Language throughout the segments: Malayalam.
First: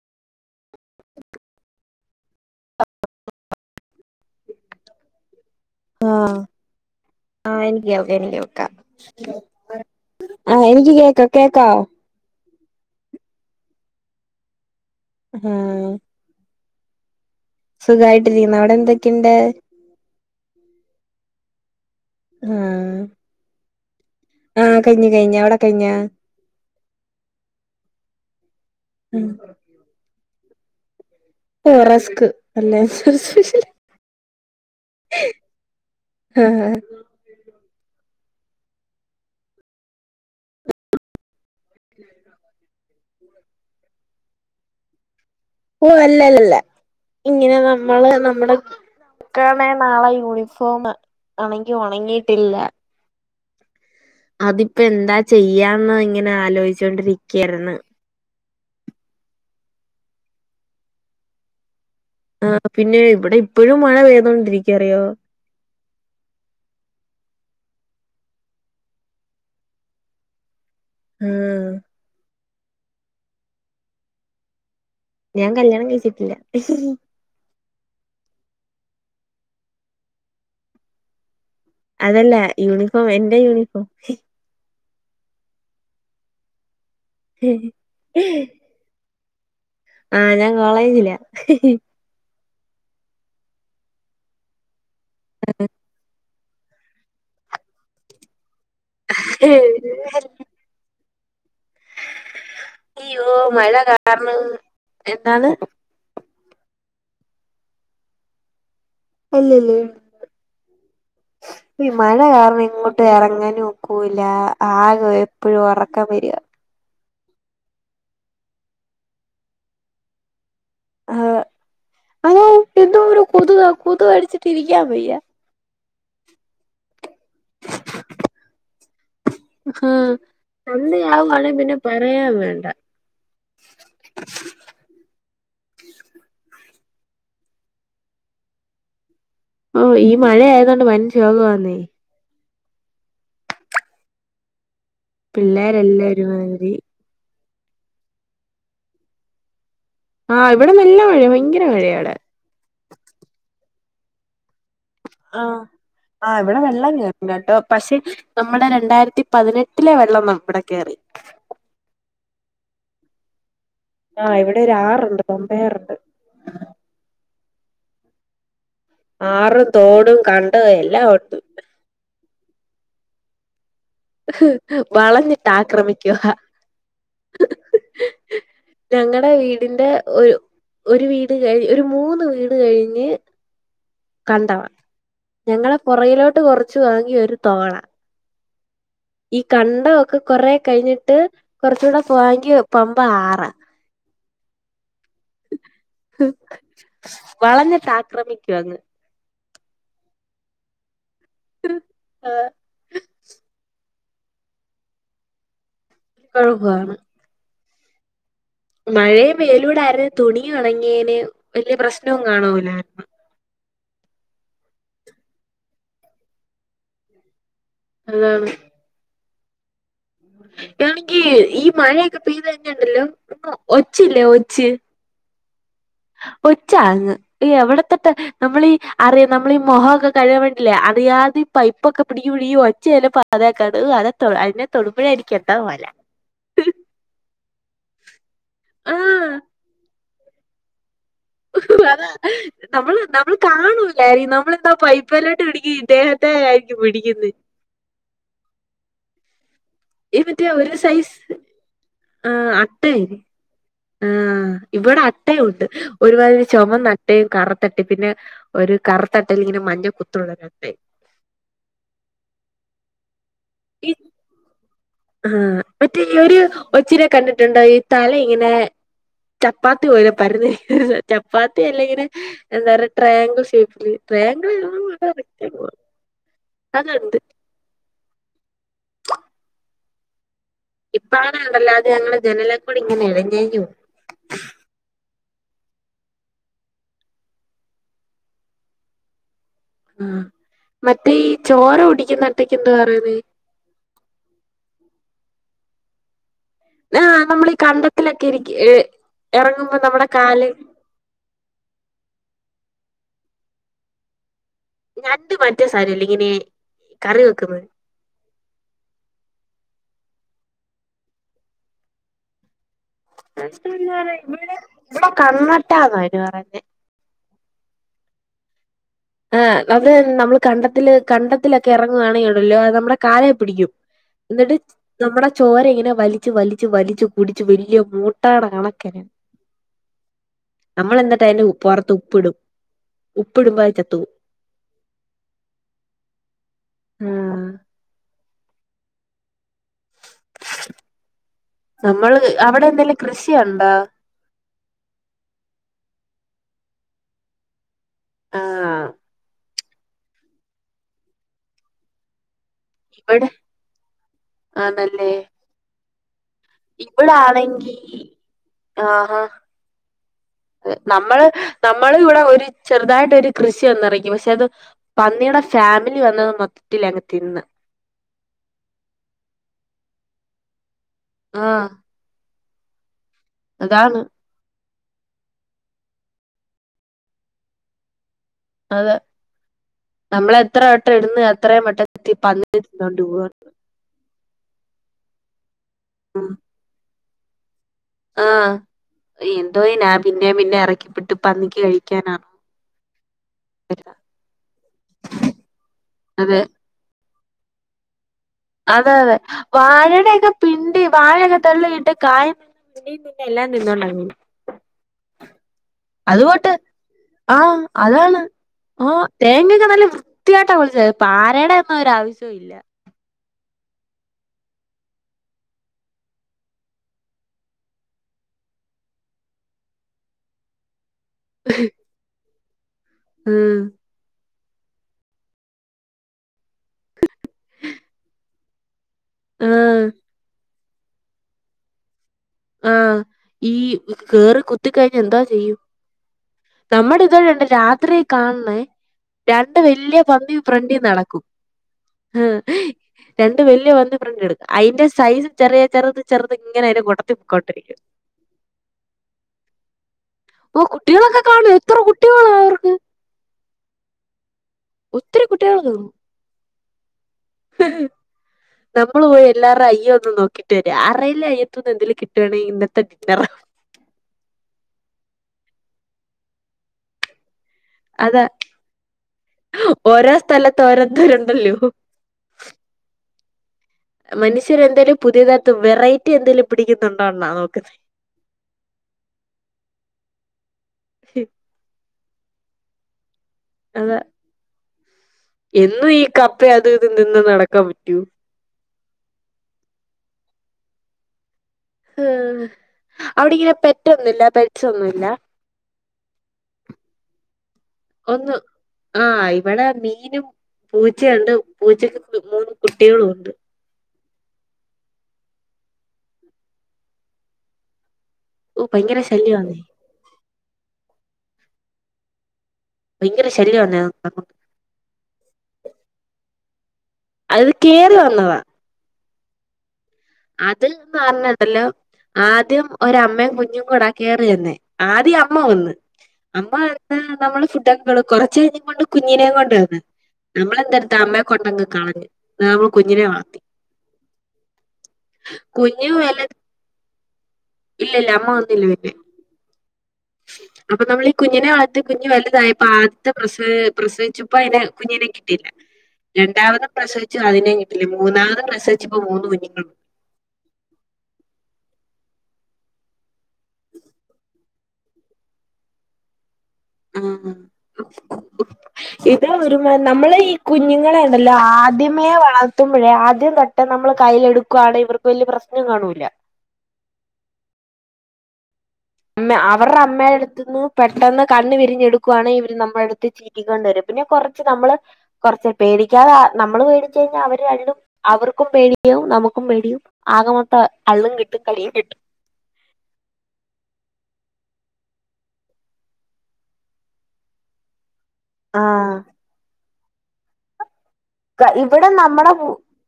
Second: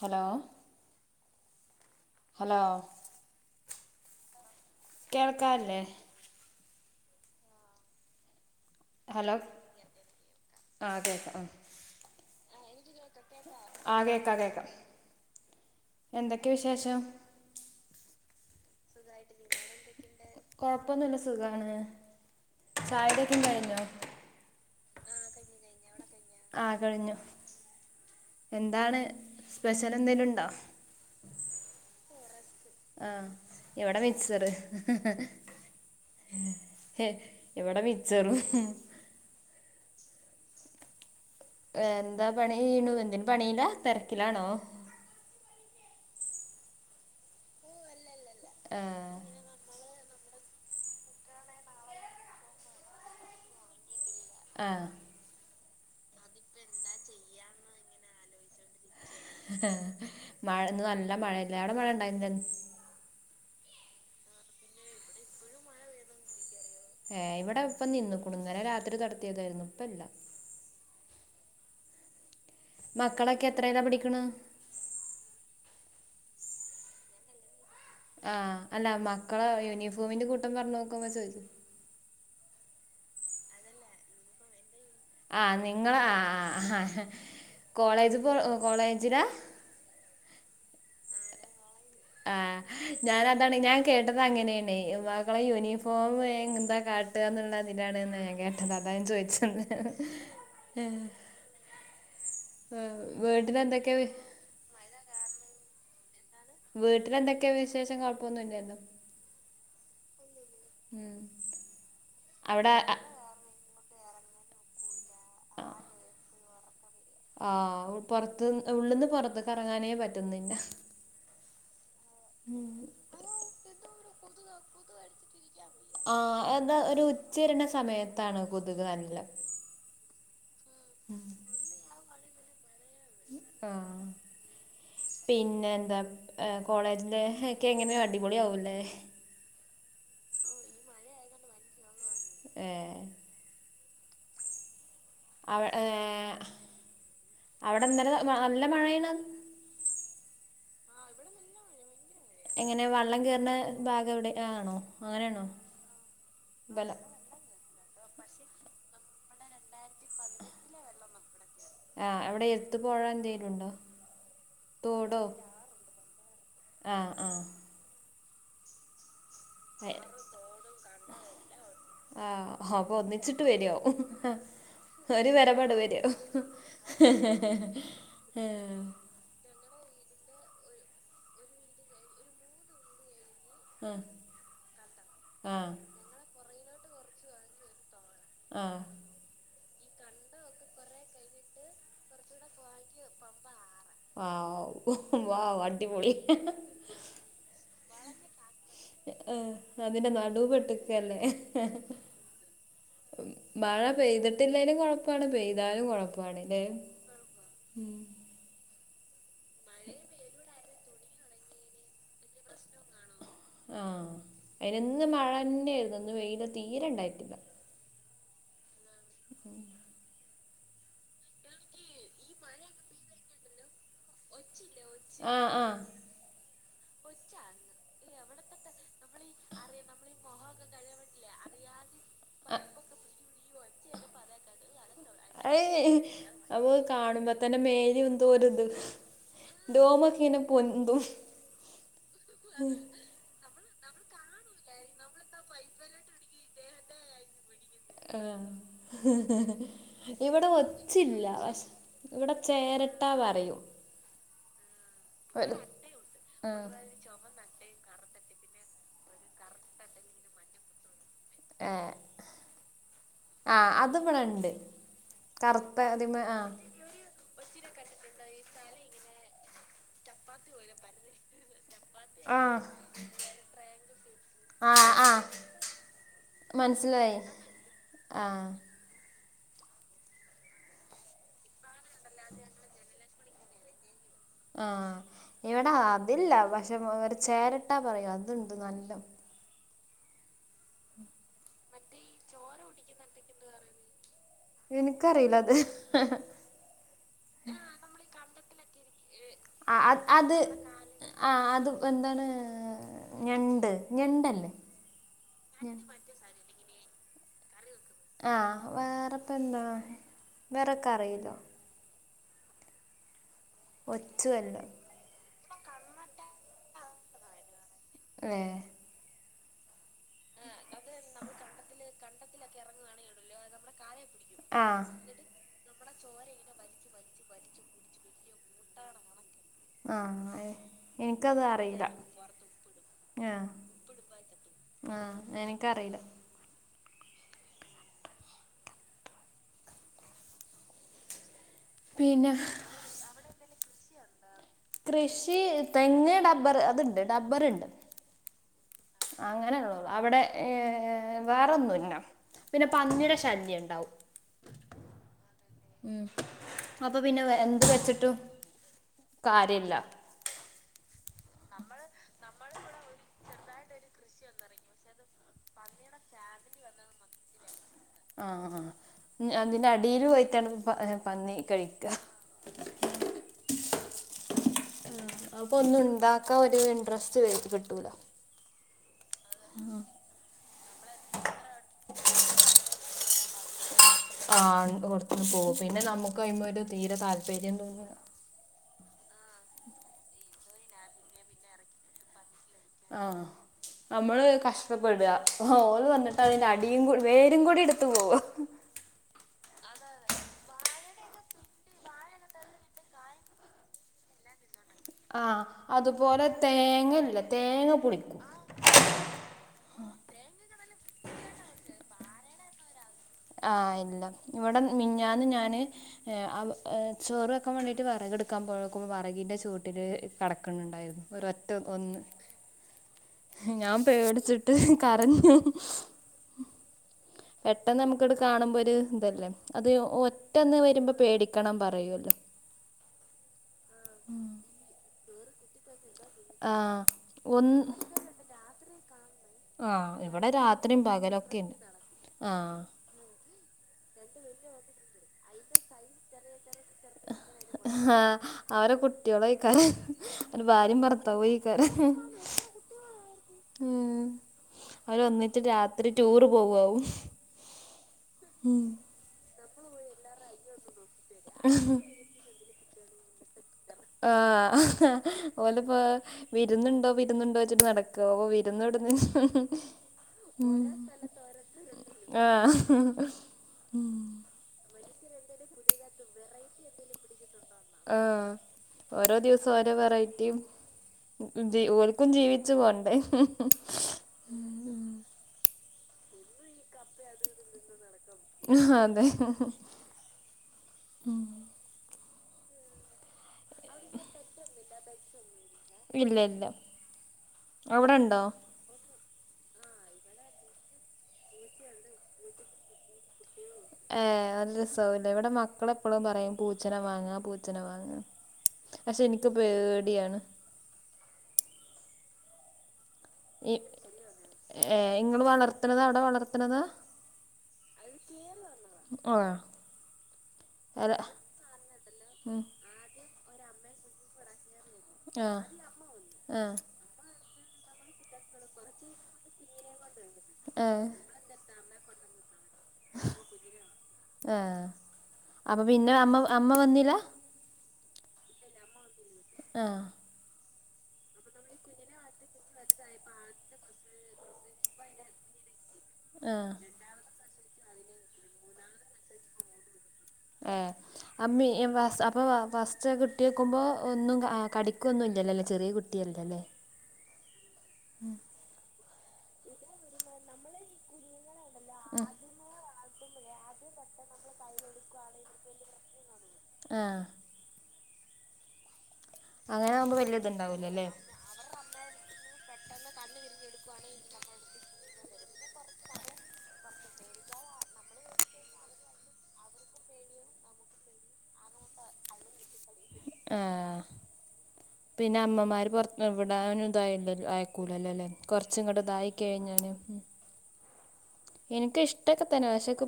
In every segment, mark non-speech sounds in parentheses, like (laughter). ഹലോ ഹലോ കേൾക്കാല്ലേ? ആഹ് ആഹ് എനിക്ക് കേൾക്ക എനിക്ക് കേൾ ക്ക ഹലോ ആഹ എനിക്ക് കേക്ക കേക്കാ? ആഹ കേക്കാ കേക്കാ. ഹും പേച്ചോ? സുഖായിട്ടിരിക്കുന്നു. അവിടെന്തൊക്കെയുണ്ട്? കൊഴപ്പൊന്നുല്ല സുഖാണ്. ചായുടിക്കെങ്ങ് കഴിഞ്ഞോ? ആഹ കഴിഞ്ഞു കഴിഞ്ഞ്. അവ്ടെ കഴിഞ്ഞ? ആ കഴിഞ്ഞു എന്താണ് സ്പെഷ്യലെന്തെലുണ്ടോ? ഓ റസ്ക്. അല്ല ആഹ ഇവിടെ മിച്ചറ്. ആഹ് ഇവിടെ മിച്ചറും. എന്താ പണിയ്യ്ണു എന്തിനു പണിയില, തെരക്കിലാണോ? ഓ അല്ലല്ലല്ലല്ല ഇങ്ങനെ നമ്മള് നമ്മടെ ആ ക്കാണെ നാളെ യൂണിഫോം ആണങ്കി ഒണങ്ങിയിട്ടില്ല. ആ അതിപ്പോ എന്താ ചെയ്യാന്നിങ്ങനെ ആലോയിച്ചോണ്ടിരിക്കായിരുന്നു. മഴ ഇന്ന് നല്ല മഴല്ലെ അവ്‌ടെ മഴ ഉണ്ടായിരുന്നില്ല ആ പിന്നെ ഇവിടെ ഇപ്പോഴും മഴ പെയ്തോണ്ടിരിക്ക, അറിയാവോ? ഏ ഇവിടെ ഇപ്പ നിന്നുകുണു ന്നലെ രാത്രി തൊട്ത്തിയതായിരുന്നു. ഇപ്പല്ലാ ഊം മക്കളൊക്കെ എത്രേല പഠിക്ക്ണ്? ഞാൻ കല്യാണം കഴിച്ചിട്ടില്ല. ആ അല്ല മക്കള യൂണിഫോമിന്റെ കൂട്ടം പറഞ്ഞു നോക്കുമ്പ ചോദിച്ചു അതല്ല യൂണിഫോം എന്റെ യൂണിഫോം ആ് നിങ്ങളെ ആ ആ ആ കോളേജ് പോ കോളേജിലാ ആ ഞാൻ കോളേജിലാ ആഹ് ഞാനതാണ് ഞാൻ കേട്ടത് അങ്ങനെയാണ് മക്കളെ യൂണിഫോം എന്താ കാട്ടാന്നുള്ളതിലാണ് ഞാൻ കേട്ടത് അതാ ചോദിച്ചത് ആഹ് അയ്യോ മഴ വീട്ടിലെന്തൊക്കെയാ വി- കാരണം എന്താണ് വീട്ടിലന്തൊക്കെ വിശേഷം കുഴപ്പൊന്നുല്ലല്ലോ അല്ലല്ല ഉം ഈ മഴ കാരണം അവിടെ ഇങ്ങോട്ട് ഇറങ്ങാനും ക്കുല ആകെ എപ്പോഴും ഉറക്കം വരാ ആ പുറത്ത് ഉള്ളിൽന്ന് പുറത്ത കറങ്ങാനേ പറ്റുന്നില്ല ആ അത ഉം എന്തോ ഒരു കൊതു കൊതു അടിച്ചിട്ട് ഇരിക്കാ വയ്യ ആ എന്താ ഒരു ഉച്ചരിണ സമയത്താണ് കൊതുക് നല്ല ആ അന്ന് (unintelligible) പിന്നെ പറയാ വേണ്ട ആ പിന്നെ ന്താ ആ കോളേജി ഒക്കെ എങ്ങനെ അടിപൊളി ആവുല്ലേ ആ ഈ മഴയതൊണ്ട് വന വാ (unintelligible) ന്നേ ഏ പിള്ളേരെ എല്ലരുമാതിരി അവിടെന്ന നല്ല മഴയണത് ആ ഇവിടെ നല്ല മഴ ഭയങ്കര മഴയാ ടെ എങ്ങനെ വള്ളം കയറുന്ന ഭാഗം വിടെ ആണോ ആ അങ്ങനെയാണോ ആ് ഇവിടെ ബല വെള്ളം കേറും കേട്ടോ പക്ഷെ നമ്മുടെ രണ്ടായിരത്തി പതിനെട്ടിലെ വെള്ളം നമ്മടെ കയറി ആ അവിടെ എത്തു പോഴ എന്തേങ്കലുംണ്ടോ ആ ഇവിടെ ഒരാറുണ്ട് തൊമ്പയാറുണ്ട് ആഹ് ആഹ് ആറും തോടും കണ്ടും എല്ലാം ഒട്ടും ആ ആ അപ്പൊ ഒന്നിച്ചിട്ട് വരുവോ ഒരു വളഞ്ഞിട്ട് വരവാട് വരോ ആക്രമിക്കുവ (unintelligible) ഞങ്ങളടെ വീടിന്റെ ഒരു ഒരു വീട് കഴഞ് ഒരു മൂന്ന് വീട് കഴിഞ്ഞ് കണ്ടവാ ആഹ് ഞങ്ങളെ പുറയിലോട്ട് കുറച്ച് വാങ്ങിയ ഒരു തോള ആ ഈ കണ്ട ഒക്കെ കൊറെ കഴിഞ്ഞിട്ട് കൊറച്ചൂടെ പോവാങ്കി പമ്പ ആറ ആവോ വാ വളഞ്ഞിട്ട് ആക്രമിക്കു അങ്ങനെ ആ അതിന്റെ നടുവ പെട്ടക്കല്ലേ ആഹ് മഴ പെയ്തിട്ടില്ലലും കുഴപ്പാണ് പെയ്താലും കുഴ അപാടല്ലേ കുഴപ്പാണ് മഴയ പേലൂടെ ആയിരുന്നു തുണി ഉണങ്ങിയന് വല്യ പ്രശ്നവും കാണൂലായിരുന്നു ആഹ അയിന് ഇന്ന് മഴ തന്നെയായിരുന്നു ഇന്ന് വെയില തീരെ ഇണ്ടായിട്ടില്ല (unintelligible) ണെങ്കി ഈ മഴയൊക്കെ പെയ്ത് തന്നെുണ്ടല്ലോ ഒച്ചില്ലേ ഒച്ച് ആഹ് ആഹ് ഒച്ച എവിടത്തെട്ട് നമ്മളീ അറിയാം നമ്മളീഈ മുഖംക്കെ കഴിയുമ്പോണ്ടല്ലേ അറിയാത ഈ പൈപ്പൊക്കെ പിടിപിട ഒച്ച (unintelligible) അത അതിനെ തൊടുമ്പോഴായിരിക്കും എന്താമാല അപ്പൊ കാണുമ്പോത്തന്നെ ന്തൊരുത് ആഹ് രോമക്കെ ഇങ്ങനെ പൊന്തും (unintelligible) നമ്മൾ നമ്മൾ കാണു നമ്മളെന്താ പൈപ്പല്ലോട്ട് പിടിക്ക ഇദ്ദേഹത്തെ ആയിരിക്കും പിടിക്കിന്ന് ആ ഈ ഇവിടെ മറ്റേ ഒരു സൈസ് ഒച്ചില്ല പക്ഷേ ഇവിടെ ചേരട്ടാ അട്ടയില്ലേ പറയൂ ആഹ് ഇവിടെ അട്ടയും ഉണ്ട് ഒരു മാതിരി ആഹ് ചുമന്നട്ടയും കറുത്തട്ട പിന്നെ ഒരു കറുത്തട്ടല് ഇങ്ങനെ മഞ്ഞ കുത്തുള്ളതുണ്ട് ഏ ആ, അത് ഇവിടെ ഉണ്ട് ആ, മറ്റേ ഈ ഒരു ഒച്ചിനെ കണ്ടിട്ടുണ്ടോ ഈ തല ഇങ്ങനെ ചപ്പാത്തി ചപ്പാത്തി പോലെ പരന്നിരിക്കുന്നെ, ചപ്പാത്തി അല്ലെങ്കിൽ ആഹ് എന്താ പറ ട്രയാങ്കിൾ ഷേപ്പ്, ട്രയാങ്കിൾ ആഹ് ആഹ് (unintelligible) മനസ്സിലായി അതുണ്ട് ആ ഇപ്പആണെ ഉണ്ടല്ലോ അത് ഞങ്ങ ജനലെക്കൂടെ ഇങ്ങനെ ഇഴഞ്ഞെഴഞ്ഞു പോവും ആ ഇവിടാ അതില്ല പക്ഷെ അവ ചേരട്ടാ പറയൂ അതുണ്ട് നല്ല ആ മറ്റേ ചോര കുടിക്കുന്നട്ടക്ക് എന്താ പറയുന്നെ എനിക്കറിയില്ല അത് ആ, നമ്മൾ ഈ കണ്ടത്തിലൊക്കെ ഇരിക്ക ഏ ആ അ അത് ആ അത് എന്താണ് ഞണ്ട്, ഞണ്ടല്ലേ ഞണ്ട് മറ്റേ സാധനല്ലേ ഇങ്ങനെ കറി വെക്കുന്നത്. ആ, വേറെ പ് എന്താ വേറൊക്കെ അറിയില്ലോ ഒച്ചുവല്ലോ ഇവിടെ കണ്ണട്ടാന്ന അതിന് പറ ഏ ആ, അവര് നമ്മൾ കണ്ട കണ്ടത്തിലൊക്കെ ഇറങ്ങ് ആണെ ഉണ്ടല്ലോ അത് നമ്മുടെ കാലേ പിടിക്കും എന്നിട്ട് ആ നമ്മുടെ ചോര ഇങ്ങനെ വലിച്ചു വലിച്ചു വലിച്ചു കുടിച്ചു വലിയ മൂട്ടേ ആ എനിക്കത് അറി ഉപ്പിടുമ്പം ആ. ആ എനിക്കറിയില്ല ആ നമ്മള് പിന്നെ അവിടെ എന്തെലും കൃഷിയണ്ടോ കൃഷി, തെങ്ങ് ഡബ്ബർ അതുണ്ട് ഡബ്ബർുണ്ട്. ആ അങ്ങനെ ഉള്ളു അവിടെ വേറൊന്നും ഇല്ല പിന്നെ പന്നിടെ ഇവിടെ ശല്യം ഉണ്ടാവും ആണല്ലേ അപ്പൊ ഇവിടെ പിന്നെ എന്ത് ആണെങ്കി വെച്ചിട്ടും ആഹാ കാര്യമില്ല നമ്മള് നമ്മള് ഇവിടെ ഒരു ചെറുതായിട്ടൊരു കൃഷി വന്നിറക്കും പക്ഷെ അത് പന്നിയുടെ ഫാമിലി വന്ന് മൊത്തത്തില് അങ്ങ് തിന്ന് ആ, ആ അതിന്റെ അടിൽ പോയിട്ടാണ് പന്നി ആഹ് കഴിക്ക അതാണ് അപ്പൊ ഒന്ന് ഉണ്ടാക്കാ ഒരു ഇൻട്രസ്റ്റ് കിട്ടൂലോ അതെ നമ്മള് എത്ര വട്ടം ഇന്ന് അത്രയും വട്ടം (unintelligible) ആ കൊടുത്ത് പോകും പിന്നെ നമുക്ക് കഴിയുമ്പോ ഒരു തീരെ താല്പര്യം തോന്ന ആ, എന്തോനാ പിന്നെ പിന്നെ ഇറക്കി ട്ട് പന്നിക്ക് കഴിക്കാനാണോ ആ, നമ്മള് കഷ്ടപ്പെടുക ഓല് വന്നിട്ട് അതെ അതിന്റെ അടിയും കടി വേരും കൂടി എടുത്തു പോവാ അതെ അതെ വാഴയുടെയൊക്കെ പിണ്ടി വാഴയൊക്കെ തള്ളിയിട്ട് കായ പിണ്ടീ എല്ലാം തിന്നോണ്ട ആ, അതുപോലെ തേങ്ങല്ല തേങ്ങ പൊളിക്കും ഓ തേങ്ങൊക്കെ നല്ല വൃത്തിയായിട്ടാ വിളിച്ചത് പാരയുടെ ഒന്നും ഒരു ആവശ്യവും ഇല്ല. ആ, ഇല്ല ഇവിടെ മിനിഞ്ഞാന്ന് ഞാന് ചോറ് വെക്കാൻ വേണ്ടീട്ട് വെറക്കെടുക്കാ ക്ക്പോഴക്കുമ്പോ വറകീന്റെ ചൂട്ടില് കിടക്കുന്നുണ്ടായിരുന്നു ഒരോഒറ്റ ഒന്ന് ഉം ഞാൻ പേ (unintelligible) (unintelligible) കരഞ്ഞു പെട്ടെന്ന് നമുക്കിവിടെ കാണുമ്പോ ഒരു ഇതല്ലേ ആ, അത് ഒറ്റന്ന് വരുമ്പോ പേടിക്കണം പറയൂല്ലോ ആ ഈ കേറി കുത്തിക്കഴിഞ്ഞ് എന്താ ചെയ്യും ആഹ് നമ്മുടെ ഇതോടെ ഉണ്ട് ഒന്ന് രാത്രിയ കാണണേ രണ്ട് ആഹ് വല്യ ഇവിടെ പന്നി ഫ്രണ്ടി രാത്രിയും നടക്കും പകലൊക്കെണ്ട് ആഹ് രണ്ട് വല് (unintelligible) അതിന്റെ സൈസ ചെറിയ ചെറുത് (unintelligible) ഇങ്ങനെ ഒരു കൊടത്തി (unintelligible) ആഹ് അവരെ കുട്ടികളായിക്കാരം അവരെ ഓ ഭാര്യയും കുട്ടികളൊക്കെ ഭർത്താവും കാണോ എത്ര കുട്ടികളാ അവർക്ക് മ് ഒത്തിരി അവര്ൊന്നിട്ട് രാത്രി ടൂറ് പോവവും (unintelligible) നമ്മൾ പോയി എല്ലരുടെ അയ്യ ഒന്നും നോക്കിട്ട് വരാ ആ റയില്ലേ അയ്യത്തൂന്ന് എന്തേലും കിട്ടുകണെങ്ക ഇന്നത്തെ (unintelligible) ആ ഓലെപ്പോ വിരുന്നുണ്ടോ വിരുന്നുണ്ടോ (unintelligible) നടക്ക അപ്പൊ അതാ വിരുന്നിടന്ന് ഓരോ സ്ഥലത്ത് ഓരോരുത്തരുണ്ടല്ലോ. (unintelligible) ആ (unintelligible) മനുഷ്യരെ എന്തേലും പുതിയതായി വെറൈറ്റി എന്തേലും പിടിക്കുന്നുണ്ടോ (unintelligible) ആ ഓരോ ദിവസം ഓരോ വെറൈറ്റിയും ക്കും ജീവിച്ചു പോണ്ടേ അതാ (unintelligible) എന്നും ഈ കപ്പയ അത് ഇത് നിന്ന് നടക്കാൻ പറ്റൂ ആ അതെ (unintelligible) അവിടെ ഇങ്ങനെ പെറ്റൊന്നുമില്ല പെട്സൊന്നുമില്ല ഇല്ല ഇല്ല. അവിടെണ്ടോ. ഒന്ന് ആ ഇവിടെ മീനും പൂച്ചേണ്ട്. പൂച്ചക്ക് മൂന്ന് കുട്ട്യേളുണ്ട്. ഏ (unintelligible) ഇവ്ടെ മക്കളെപ്പൊളും പറയും. പൂച്ചന വാങ്ങാ പൂച്ചന വാങ്ങ. ഓ ഭയങ്കര പക്ഷെ എനിക്ക് ശല്യമാന്നേ പേടിയാണ്. ഭയങ്കര ഈ ശല്യമാന്നേ ഏ ഇങ്ങള് വളർത്തണതാ അവിടെ വളർത്തണതാ. അ (unintelligible) ൽ കേറി വന്നത. (unintelligible) അത് അല്ല പറഞ്ഞണ്ടല്ലോ. ഉം ആദ്യം ഒരമ്മേം കുഞ്ഞും കൂടെ കേറി വർനെ. ആദ്യ അമ്മ ആഹ് വന്ന്. അമ്മ ആഹ് വ (unintelligible) ഞമ്മള്. ഫുഡ് (unintelligible) കൊറച്ച് (unintelligible) കുഞ്ഞിനേം കൊണ്ട് വന്ന്. ഞമ്മള് (unintelligible) അമ്മെ കൊണ്ടവന്ന് ആഹ് നമ്മളെന്തടുത്ത അമ്മയെ കൊണ്ടന്ന്. (inaudible) (unintelligible) കുഞ്ഞിനെ വളർത്തി. കുഞ്ഞു അപ്പൊപിന്നെ അമ്മ വലുതാ അമ്മ വന്നില. ഇല്ല ഇല്ല. അമ്മ വന്നില്ല പിന്നെ. ആ. അപ്പൊ നമ്മള് ഈ കുഞ്ഞിനെ വളർത്തി കുഞ്ഞ് വലുതായിപ്പൊ ആദ്യത്തെ പ്രസ പ്രസവിച്ചപ്പോ അതിനെ കുഞ്ഞിനെ കിട്ടിയില്ല. ആഹ് രണ്ടാമതും പ്രസവിച്ചു അതിനേം കിട്ടിയില്ല. മൂന്നാമതും പ്രസവിച്ചപ്പോ മൂന്ന് കുഞ്ഞുങ്ങളുണ്ട്. ഏ. അമ്മെ (unintelligible) അപ്പൊ ഫസ്റ്റ് കിട്ടിയക്കുമ്പോ ഒന്നും ആ കടിക്. (inaudible) കുിക്കൊന്നും ഇല്ല അല്ലെ. ചെറിയ കുട്ടിയല്ലലേ. ആ (unintelligible) ഇതാ (inaudible) ഒരു നമ്മള് ഈ കുഞ്ഞുങ്ങളെ ഉണ്ടല്ലോ. ഉം ആദ്യമേ വളർത്ത (inaudible) (unintelligible) ആദ്യം തൊട്ടെ നമ്മള് കൈൽ എടുക്കുവാണെങ്കി ഇവർക്ക് വല്ല്യ പ്രശ്നം കാണൂല്ല. ആ. അമ്മെ അവറ അങ്ങനെ (unintelligible) ആകുമ്പോ അമ്മ വലിയ അടുത്തന്ന് ഇതുണ്ടാവൂലല്ലേ പെട്ടെന്ന് കണ്ണ് വിരിഞ്ഞ് (unintelligible) (unintelligible) നമ്മുടെ അടുത്ത് ചീറ്റി കൊണ്ട്വരും. പിന്നെ കുറച്ച് നമ്മള് കുറച്ച് പേടിക്കാതെ. നമ്മൾ പേട (unintelligible) (unintelligible) അവർക്കും പേടിയും നമുക്കും പേടിയും. ആകമൊത്തം അള്ളും കിട്ടും കടിയും കിട്ടും. ആ. പിന്നെ അമ്മമാര് പൊർത്ത് എവിടാന ഇതായി അയക്കൂലല്ലോല്ലേ. കൊറച്ചും കൂടെ ആഹ് ഇതായി കഴിഞ്ഞാന്. ഇൻക്ക് ഇവിടെ ഇഷ്ടൊക്കെ നമ്മടെ തന്നെ. പക്ഷക്കെ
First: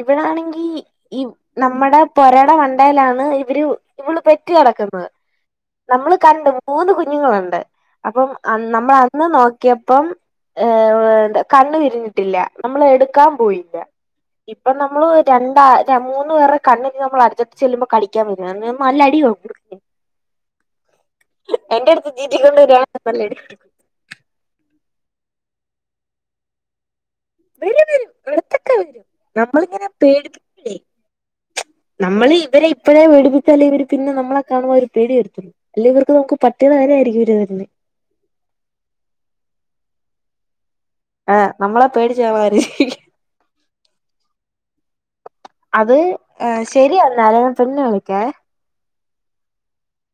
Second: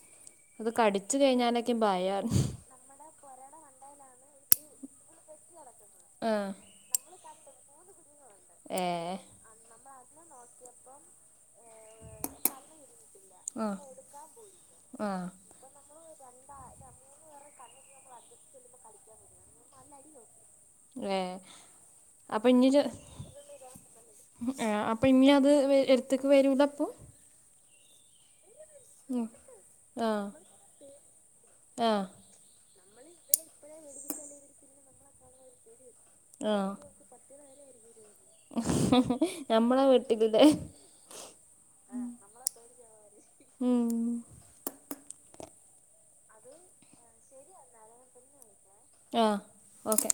ഇവിടേണങ്കി കടിച്ചു ഈ കഴിഞ്ഞാലൊക്കെ നമ്മടെ ഭയാണ് പൊരേടെ മണ്ടയിലാണ് ഇവര് ഇവള് പെറ്റ് കിടക്കു (unintelligible) നമ്മള് കണ്ട് ആഹ് മൂന്ന് കുഞ്ഞുങ്ങളുണ്ട്. അപ്പം അ (unintelligible) നമ്മൾ ഏഹ് അന്ന് നോക്കിയപ്പം. ഏ എന്താ കണ്ണ് വിരിഞ്ഞിട്ടില്ല. നമ്മള് എടുക്കാൻ പോയില്ല. ആഹ് ഇപ്പം നമ്മള് ആഹ് രണ്ടാ (unintelligible) മൂന്ന് പേര (unintelligible) കണ്ണിന് നമ്മൾ (unintelligible) ചെല്ലുമ്പോ കളിക്കാൻ. (unintelligible) (inaudible) അോ (inaudible) (unintelligible) എന്റെ അടുത്ത്. (unintelligible) ആ അപ്പൊ ഇന്ന് അത് വ എടുത്തുക്ക് വരൂല അപ്പൊ. വരും വരും അടുത്ത്. (unintelligible) നമ്മളിങ്ങനെ ആഹ് പേടിപിക്കില്ലേ. ആഹ് നമ്മള് ഇവരെ (inaudible) ഇപ്പോഴേ പേടിപ്പിചാല് ഇവര് പിന്നെ നമ്മളെ കാണുമ്പോ ഒരു പേടി വരുത്തുന്നു. അല്ലങ്ക ഇവർക്ക് നമുക്ക് പട്ടിന ആഹ് (unintelligible) ഇര് തരുന്ന. ഞമ്മളെ (unintelligible) ആ നമ്മളെ പേടിച (unintelligible) ഉം അത് ആ ശരി എന്നാല്. പിന്നെ വിളിക്കേ. ആ, ഓക്കെ.